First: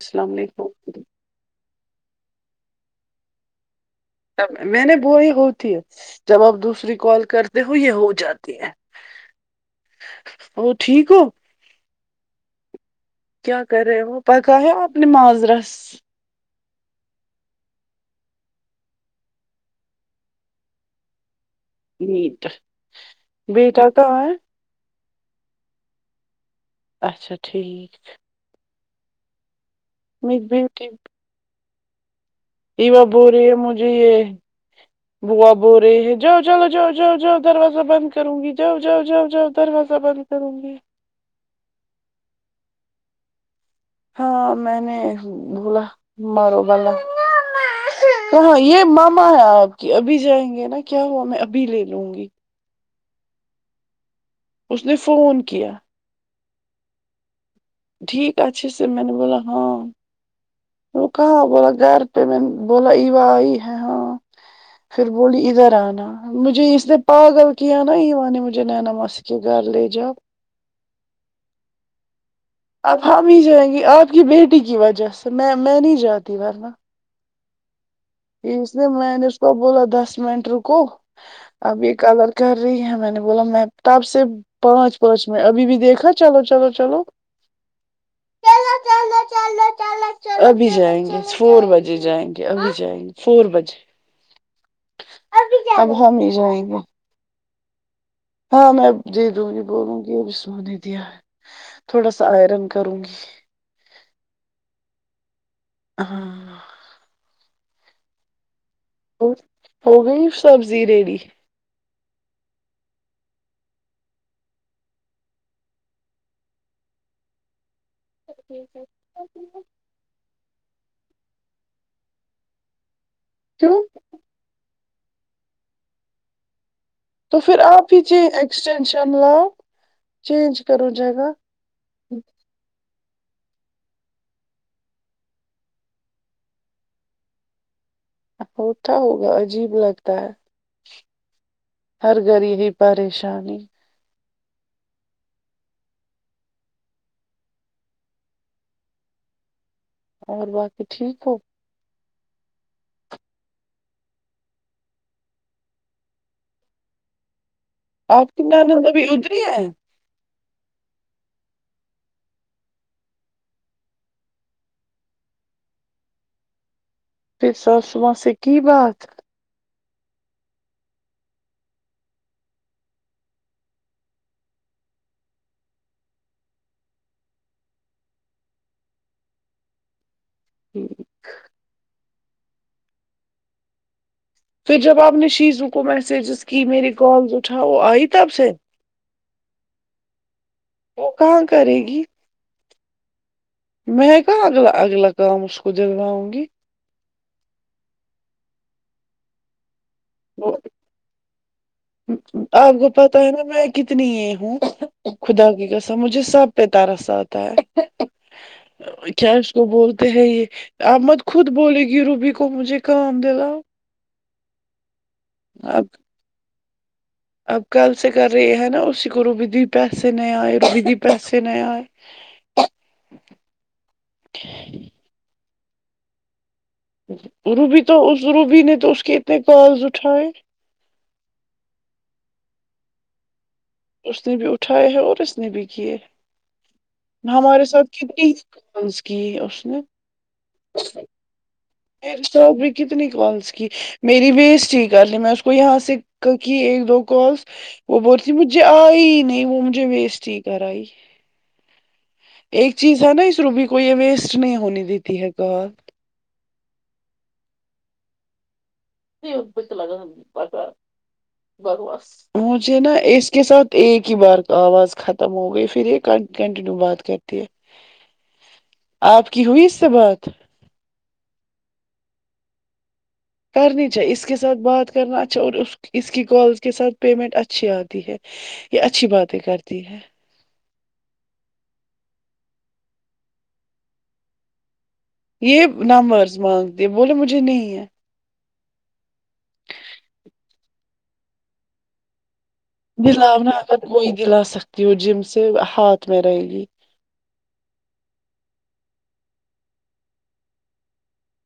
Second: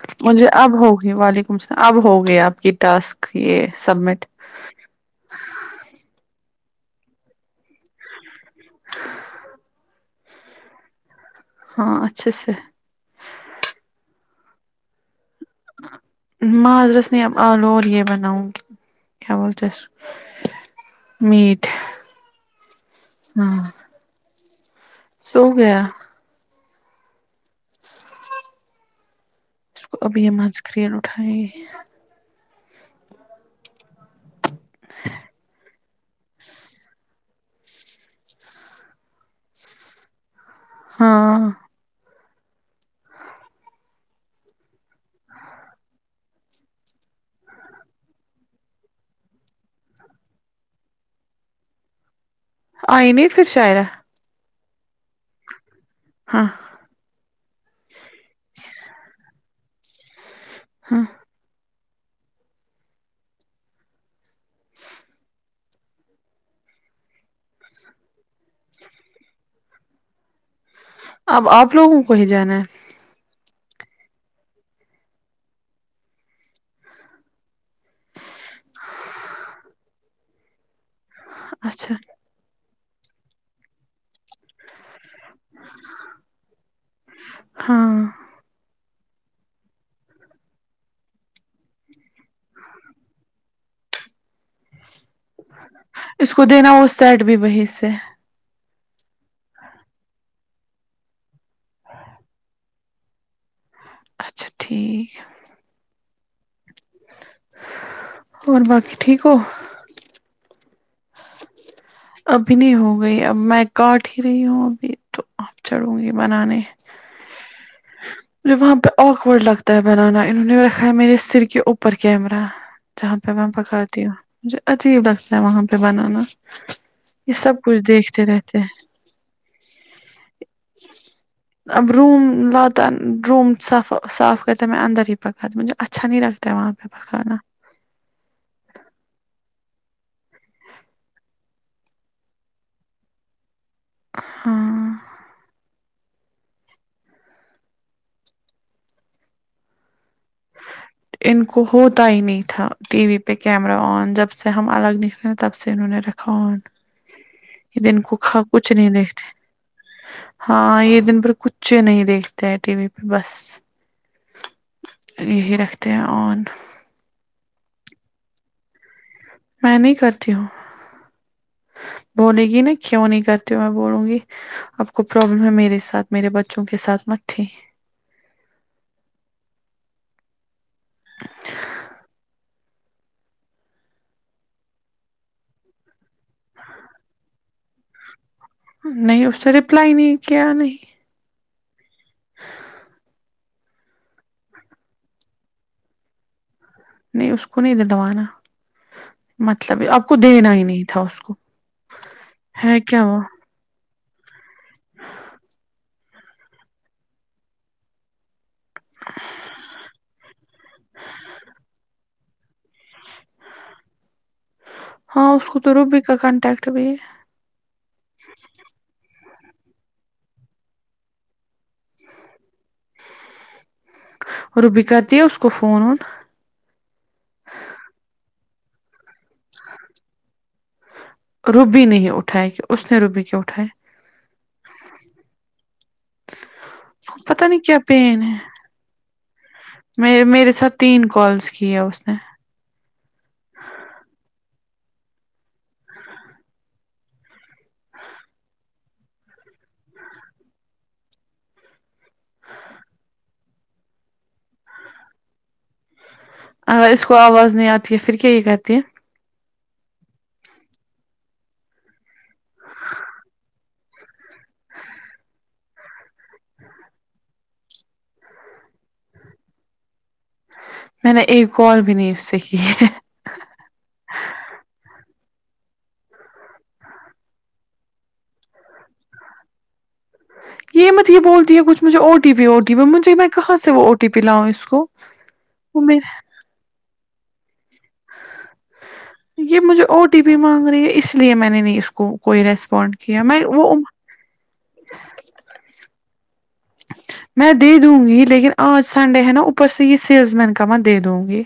السلام مجھے اب علیکم ہوگی وعلیکم السلام اب ہوگی آپ کی ٹاسک یے سبمٹ میں نے بولی ہوتی ہے جب آپ دوسری کال کرتے ہو یے ہو جاتی ہے اور ٹھیک ہو ہاں اچھے سے کیا کر رہے وہ پکایا آپ نے معاذرس ماذرس نہیں اب آلو اور یے بناؤں گی کیا بولتے ہیں اس میٹ میٹ ہاں بیٹا کہا ہے سو گیا اچھا ٹھیک اب یے میری مذ بیٹی کررین اٹھائی ایوا بول رہی ہے مجھے یے بوا بول رہی ہے جاؤ چلو جاؤ جاؤ جؤ دروازہ بند کروں گی جاؤ جاؤ جاؤ جاؤ دروازہ بند کروں گی ہاں ہاں میں نے بولا مارو با ہاں ہاں یے ماما ہے آپ کی ابھی جائیں گے نا کیا ہوا میں ابھی لے لوں گی آئینے پھر شاید اس نے فون کیا ہاں ٹھیک اچھے سے میں نے بولا ہاں ہاں وہ کہاں بولا گھر پے میں بولا ایوا آئی ہے ہاں پھر بولی ادھر آنا مجھے اس نے پاگل کیا ہے نا ایوا مجھے نینا ماسی کی گھر لے جاو آپ اب آپ لوگوں کو ہی جانا ہے اب ہم ہی جائیں گے آپ کی بیٹی کی وجہ سے میں میں نہیں جاتی ورنہ اس نے میں نے اس کو بولا دس منٹ رکو اب یے اچھا کلر کر رہی ہے میں نے بولا میں تب سے پانچ پانچ میں ابھی بھی دیکھا چلو چلو چلو ہاں چلو چلو چلو چلو چلو چلو چلو چلو ابھی جائیں گے فور بجے جائیں گے ابھی جائیں گے فور بجے اب ہم اس ہی کو جائیں دینا گے وہ سیٹ بھی وہی سے ہاں میں دیدوگی بولوں گی اس نے دیا ہے تھوڑا سا آئرن کروں گی اچھا ٹھیک ہاں اور باقی ٹھیک ہو اور ہو گئی سبزی ریڈی ابھی نہیں ہو گئی اب میں کاٹ ہی رہی ہوں ابھی تو اب چڑوں گی بنانے وہاں پے آکورڈ لگتا تا ہے بنانا انہوں نے رکھا ہے میرے سر کے اوپر کیمرہ جہاں پے میں کیوں پکاتی ہوں مجھے عجیب لگتا ہے وہاں پے بنانا یہ تو پھر سب کچھ آپ ہی چے دیکھتے رہتے ہیں ایکسٹینشن لاؤ چینج کرو جاگہ اب روم لاتا روم صاف صاف کرتے میں اندر ہی پکاتی مجھے اچھا نہیں لگتا وہاں پے کھنا ہوتا ہوگا عجیب لگتا ہے ہر غریب ہی پریشان ہیں ہاں اور باقی ٹھیک ہو ان ہوتا ہی نہیں تھا ٹی وی پے کیمرا آن جب سے ہم الگ نکلے تب سے انہوں نے رکھا ہوا تھا یے دن کو آپ کا کی کچھ نانند نہیں ابھی دیکھتے ادھری ہے ہاں یے دن بھر کچھ نہیں دیکھتے ہیں ٹی وی پے بس یہی رکھتے ہیں ان پہر ساسو ماں سے کی بات میں نہیں کرتی ہوں بولے گی نا کیوں نہیں کرتی ہو میں بولوں گی آپ کو پرابلم ہے میرے ساتھ میرے بچوں کے ساتھ مت تھی پھر جب آپ نے شیزو کو میسیجز کی میری کال جو اٹھا وہ آئی تب سے نہیں اس نے رپلائی نہیں کیا نہیں وہ کہاں کرے گی میں کہاں اگلا اگلا کام اس کو دلواؤں گی نہیں اس کو نہیں دلوانا مطلب یے آپ کو دینا وہ- ہی نہیں تھا اس کو آپ ہے کو کیا پتہ وہ ہے نا میں کتنی یے ہوں خدا کی قسم مجھے سب پے ترس اتتا ہے کیا اس کو بولتے ہیں یے احمت خود بولے گی روبی کو مجھے کام دلا ہاں اس کو تو اب روبی کا کانٹیکٹ بھیی ہے اب کل سے کر رہی ہے نا اسی کو روبی دی پیسے نہیں آئے روبی دی پیسے نہیں آئے روبی کرتی ہے اس کو فون ون روبی تو اس روبی نے تو اسس کے اتنے کالز اٹھائے روبی نہیں اٹھائے کہ اس نے روبی کی اٹھائے اس نے بھی اٹھائے ہے اور اس نے بھی کیے پتہ نہیں ہمارے کیا ساتھ کتنی کالس کی ہے اس نے میں میرے ساتھ تین کلس کیا اس نے بھی کتنی کالس کی میری ویسٹ کرتی میں اس کو یہاں سے کی ایک دو کالس وہ بول رہی تھی مجھے آئی نہیں وہ مجھے ویسٹ ہی کرائی ایک چیز ہے نا اس روبی کو یے ویسٹ نہیں ہونی دیتی ہے کال اگر اس کو آواز نہیں آتی ہے پھر کیا یے کرتی ہے نہیں ان کو تو لگانا بکواس بکواس مجھے نا اس کے ساتھ ایک ہی بار آواز ختم ہو گئی پھر یے کنٹینیو بات کرتی ہے [inaudible] آپ کی ہوئی اس سے بات میں نے ایک کال بھی نہیں اس سے کی ہے کرنی چاہیے اس کے ساتھ بات کرنا اچھا اور اس اس کی کال کے ساتھ پیمنٹ اچھی آتی ہے یے اچھی باتیں کرتی ہے یے مجھے یے بولتی ہےچھ مجھے O T P O T P مجھے میں کہاں سے وہ او ٹی پی لاؤں اس کو یے وہ میرا نمبرز مانگ تی بولے مجھے نہیں ہے یے مجھے اوو وٹپ پی مانگ رہی ہے اس لیے میں نے نہیں اس کو کوئی ریسپونڈ کیا میں دلانا وہ اگر کوئی دلا سک وہ جم سے ہاتھ میں رہے گی میں دے دوں گی لیکن آج سنڈے ہے نا اوپر سے یے سیلس مین کا میں دے دوں گی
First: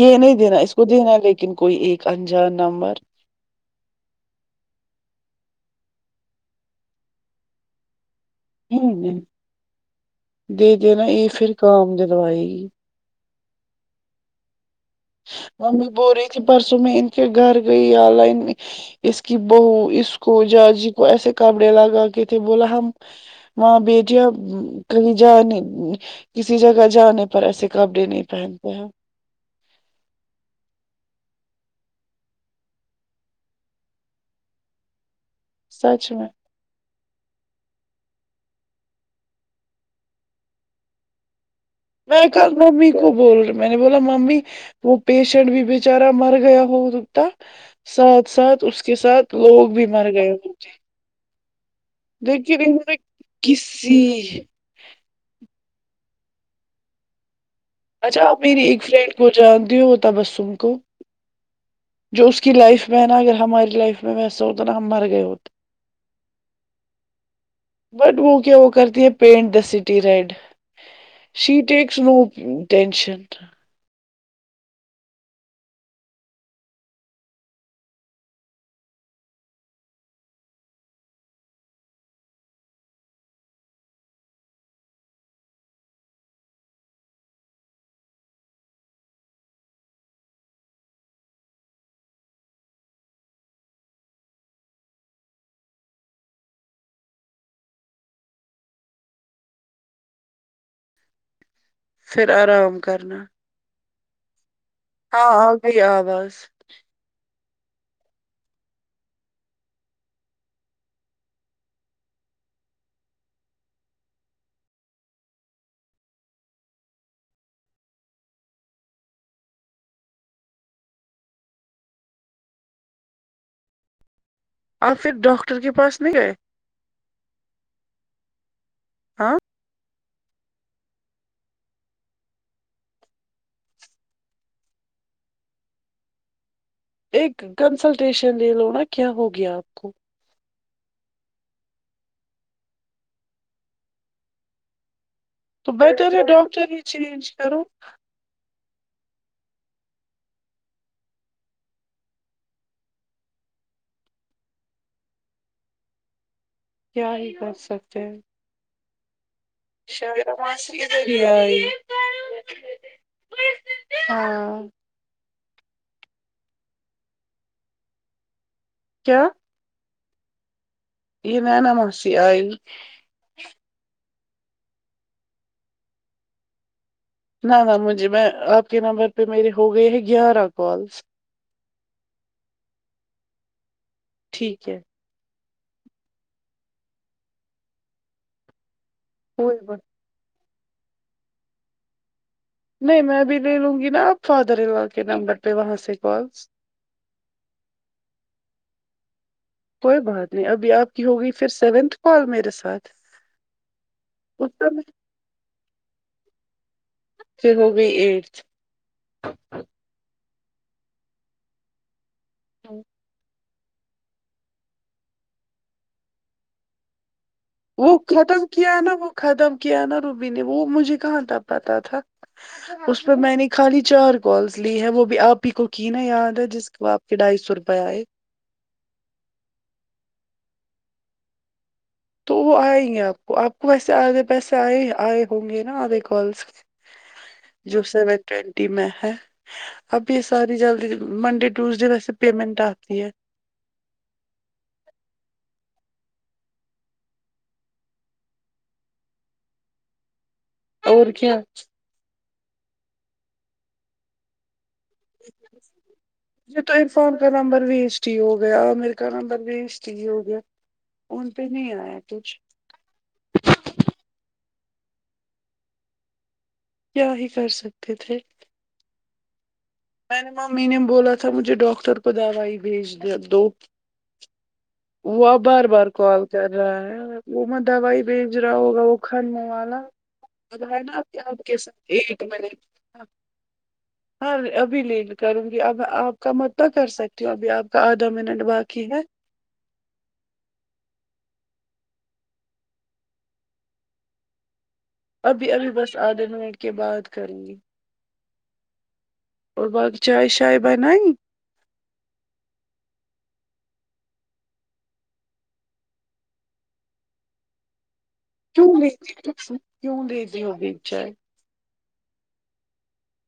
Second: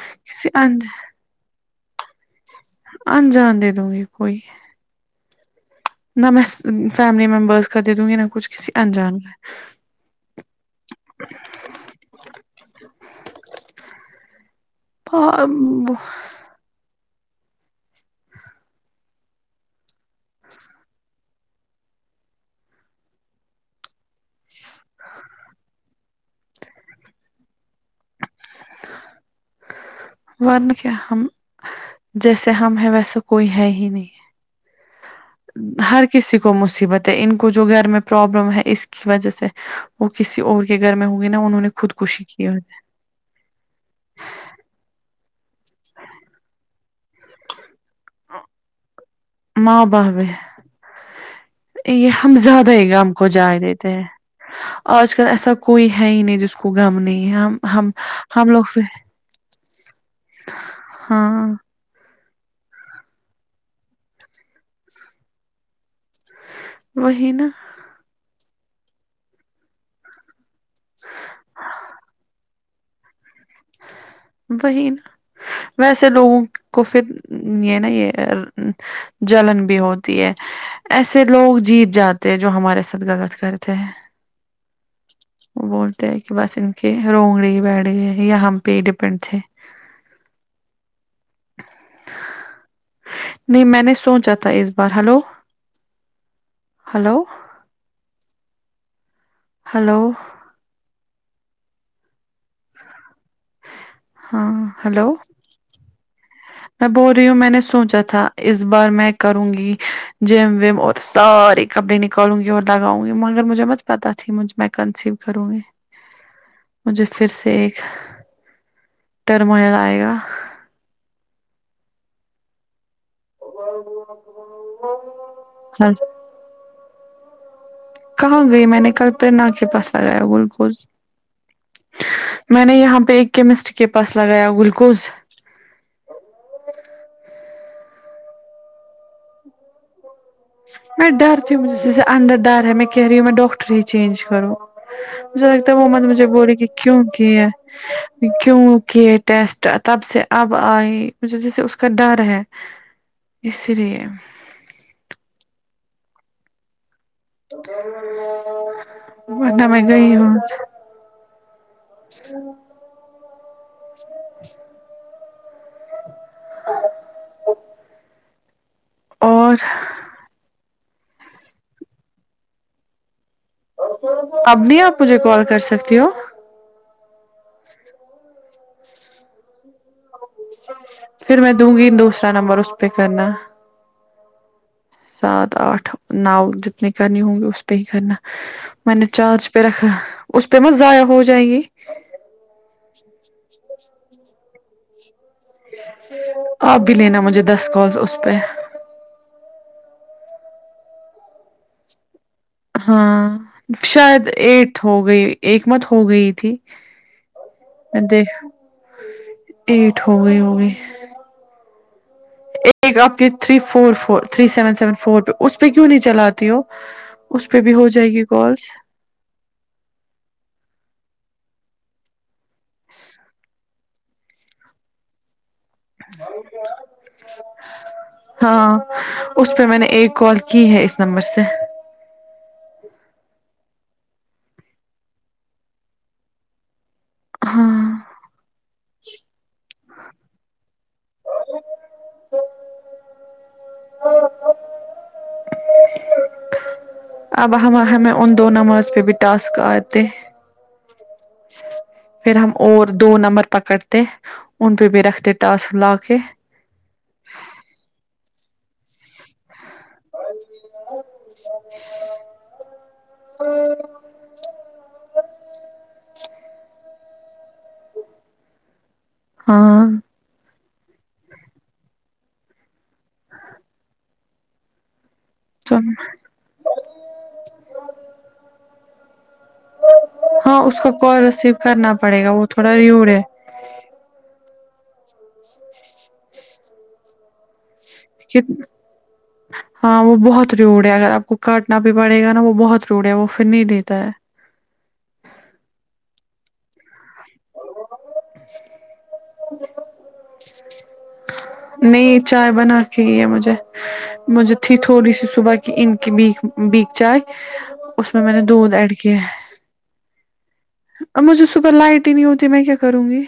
یے نہیں کسی دیرا اس ان کو دینا ہے لیکن کوئی ایک انجان نمبر انجان دے دوں گی کوئی نمبرس فیملی ممبرس کا دے دوں گی نہ کچھ کسی جی جی انجان دے دینا یہ پھر کام کروائے گی کا ممی بول رہی تھی پرسوں میں ان کے گھر گئی [unintelligible] اس کی بہو اس کو جاجی کو ایسے کپڑے لگا کے تھے بولا ہم وہاں بیٹیاں کہی جانے کسی جگہ جانے پر ایسے کپڑے نہیں پہنتے ہیں ورنہ کیا ہم جیسے ہم ہیں ویسا کوئی ہے ہی نہیں ہر سچ میں کسی کو مصیبت ہے ان کو جو گھر میں پرابلم ہے اس کی وجہ سے وہ کسی اور کے گھر میں ہوگی نا انہوں نے میں خودکشی نے کی کل ہوگی۔ ممی کو بول رہی میں نے بولا ممی وہ پیشنٹ بھی بچارا مر گیا ہو سکتا ساتھ ساتھ اس کے ساتھ لوگ بھی مر گئے ہوتے یے ہم زیادہ ہی نے ہم گم کو جائے دیتے کسی ہیں آج کل ایسا کوئی ہے ہی نہیں جس کو گم نہیں ہے ہم ہم ہم لوگ پھر پھر جانتی ہو وہ تبسم کو ہاں جو اس کی لائف میں ہے نا اگر ہماری لائف میں ویسا ہوتا نا ہم مر گئے ہوتے وہی نا بٹ وہ کیا وہ کرتی ہے پینٹ دا سٹی ریڈ سی ٹیکس نو ٹینشن وہی نا ویسے لوگوں کو پھر یے نا یے جلن بھی ہوتی ہے ایسے لوگ جیت جاتے ہیں جو ہمارے ساتھ غلط کرتے ہیں وہ بولتے ہیں کی بس ان کے [unintelligible] یے ہم پے ہی ڈپینڈ تھے نہیں میں نے سوچا تھا اس بار ہلو ہلو ہیلو پھر آرام کرنا ہاں ہیلو ہاں آ گئی آواز میں بول رہی ہوں میں نے سوچا تھا اس بار میں کروں گی جم وم اور ساری کپڑے نکالوں گی اور لگاؤں گی مگر مجھے مت پتہ تھی مجھ میں کنسیو کروں گی مجھے پھر سے ایک ٹرمئل آئے گا [unintelligible] آپ پھر ڈاکٹر کے پاس نہیں گئے کہاں گئی میں نے کل ہاں کے [unintelligible] پاس میں نے یہاں پے ایک کیمسٹ کے پاس لگایا گلکوز ایک کنسلٹیشن لے لو نا کیا ہوگیا آپ کو میں ڈرتی ہوں مجھے جیسے انڈر ڈر ہے میں کہہ رہی ہوں میں ڈاکٹر ہی چینج کروں مجھے لگتا تو ہے وہ مت بیٹر مجھے بولے گی ڈاکٹر ہی کیوں چینج کی ہے کرو کیونکہ ٹیسٹ تب سے اب آئی مجھے جیسے اس کا ڈر ہے اس لیے کیا ہے [unintelligible] میں گئی شاکرا ہوں ماسی کی بیٹی ہاں [unintelligible] کیا [unintelligible] یے نینا ماسی آئی اب نہیں آپ مجھے کال کر سکتی ہو نہ نہ مجھے میں آپ کے نمبر پے میرے ہوگئے ہیں گیارہ کالس پھر میں دوں گی دوسرا نمبر اس پے کرنا ٹھیک ہے سات آٹھ نو جتنی کرنی ہوں گی اس پے ہی کرنا میں نے چارج کوئی پے بات رکھا اس پے مت ضائع ہو جائے گی نہیں میں بھی لے لوں گی نا اب فادر ان لو کے نمبر پہ وہاں سے کالس آپ بھی لینا مجھے دس کالس اس پے کوئی بات نہیں ابھی آپ کی ہوگی پھر سیونتھ کال میرے سات ہاں شاید سمے ایٹتھ ہو گئی ایک مت ہو گئی تھی پھر ہو گئی میں دیکھ ایٹتھ ایٹ ہوگئی ہوگی ایک آپ کی three four four three seven seven four پے اس پے کیوں نہیں چلاتی ہو اس پے بھی ہو وہ جائے گی ختم کالس کیا نا وہ ختم کیا نا روبی نے وہ مجھے کہاں تب پتہ تھا اس پے میں نے خالی چار کالس لی ہے وہ بھی آپ پی کو کی نا یاد ہے جس کو آپ کے ڈھائی سو روپے آئے ہاں اس پے میں نے ایک کال کی ہے اس نمبر سے تو وہ آئے گے آپ کو آپ کو ویسے آدھے پیسے آئے آئے ہوں گے ناں آدھے کالس [inaudible] جو سیون ٹوینٹی میں ہے اب یے ساری جلدی منڈے ٹیوزڈے ویسے پیمنٹ آتی ہے اب ہما ہمیں ان دو نماز پے بھی ٹاسک آتے اور کیا پھر ہم اور دو نمبر پکڑتے ان پے بھی رکھتے ٹاسک لا کے یے تو عرفان کا نمبر ویسٹ ہی ہوگیا عامر کا نمبر ویسٹ سٹ ہی ہو گیا ان پے نہیں آیا کچھ [unintelligible] کیا ہی کر سکتے تھے ہاں میں نے ممی نے بولا تھا مجھے ڈاکٹر کو دوائی بھیج دو وہ بار بار کال چل رہا ہے وہ میں دوائی بھیج رہا ہوگا وہ کھانے والا ہاں اب اس ہے کا نا کال آپ ریسیو کے ساتھ کرنا پڑے ایک گا وہ منٹ تھوڑا ریوڈ ہے ہاں ابھی لیل کروں گی اب آپ کا مت تو کر سکے کیوں ابھی آپ کا آدھا منٹ باقی ہے ہاں وہ بہت ریوڑ ہے اگر آپ کو کاٹنا بھی پڑے گا نا وہ بہت ریوڑ ہے وہ پھر نہیں لیتا ہے ابھی ابھی بس آدھے منٹ کے بعد کرونگی [unintelligible] اور بھابی چائے شائے بنائی نہیں چائے بناتی ہے مجھے مجھے تھی تھوڑی سی صبح کی ان کی بیک بیک چائے اس میں نے کیوں دودھ ایڈ دتی کیا ہے کیوں [unintelligible] ہو گی چائے اب مجھے صبح لائٹ ہی نہیں ہوتی میں کیا کروں گی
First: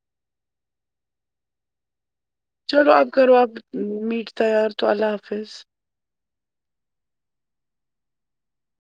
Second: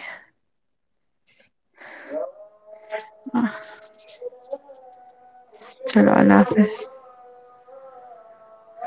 چلو آپ کرو آپ میٹ تیار تو اللہ حافظ چلو اللہ حافظ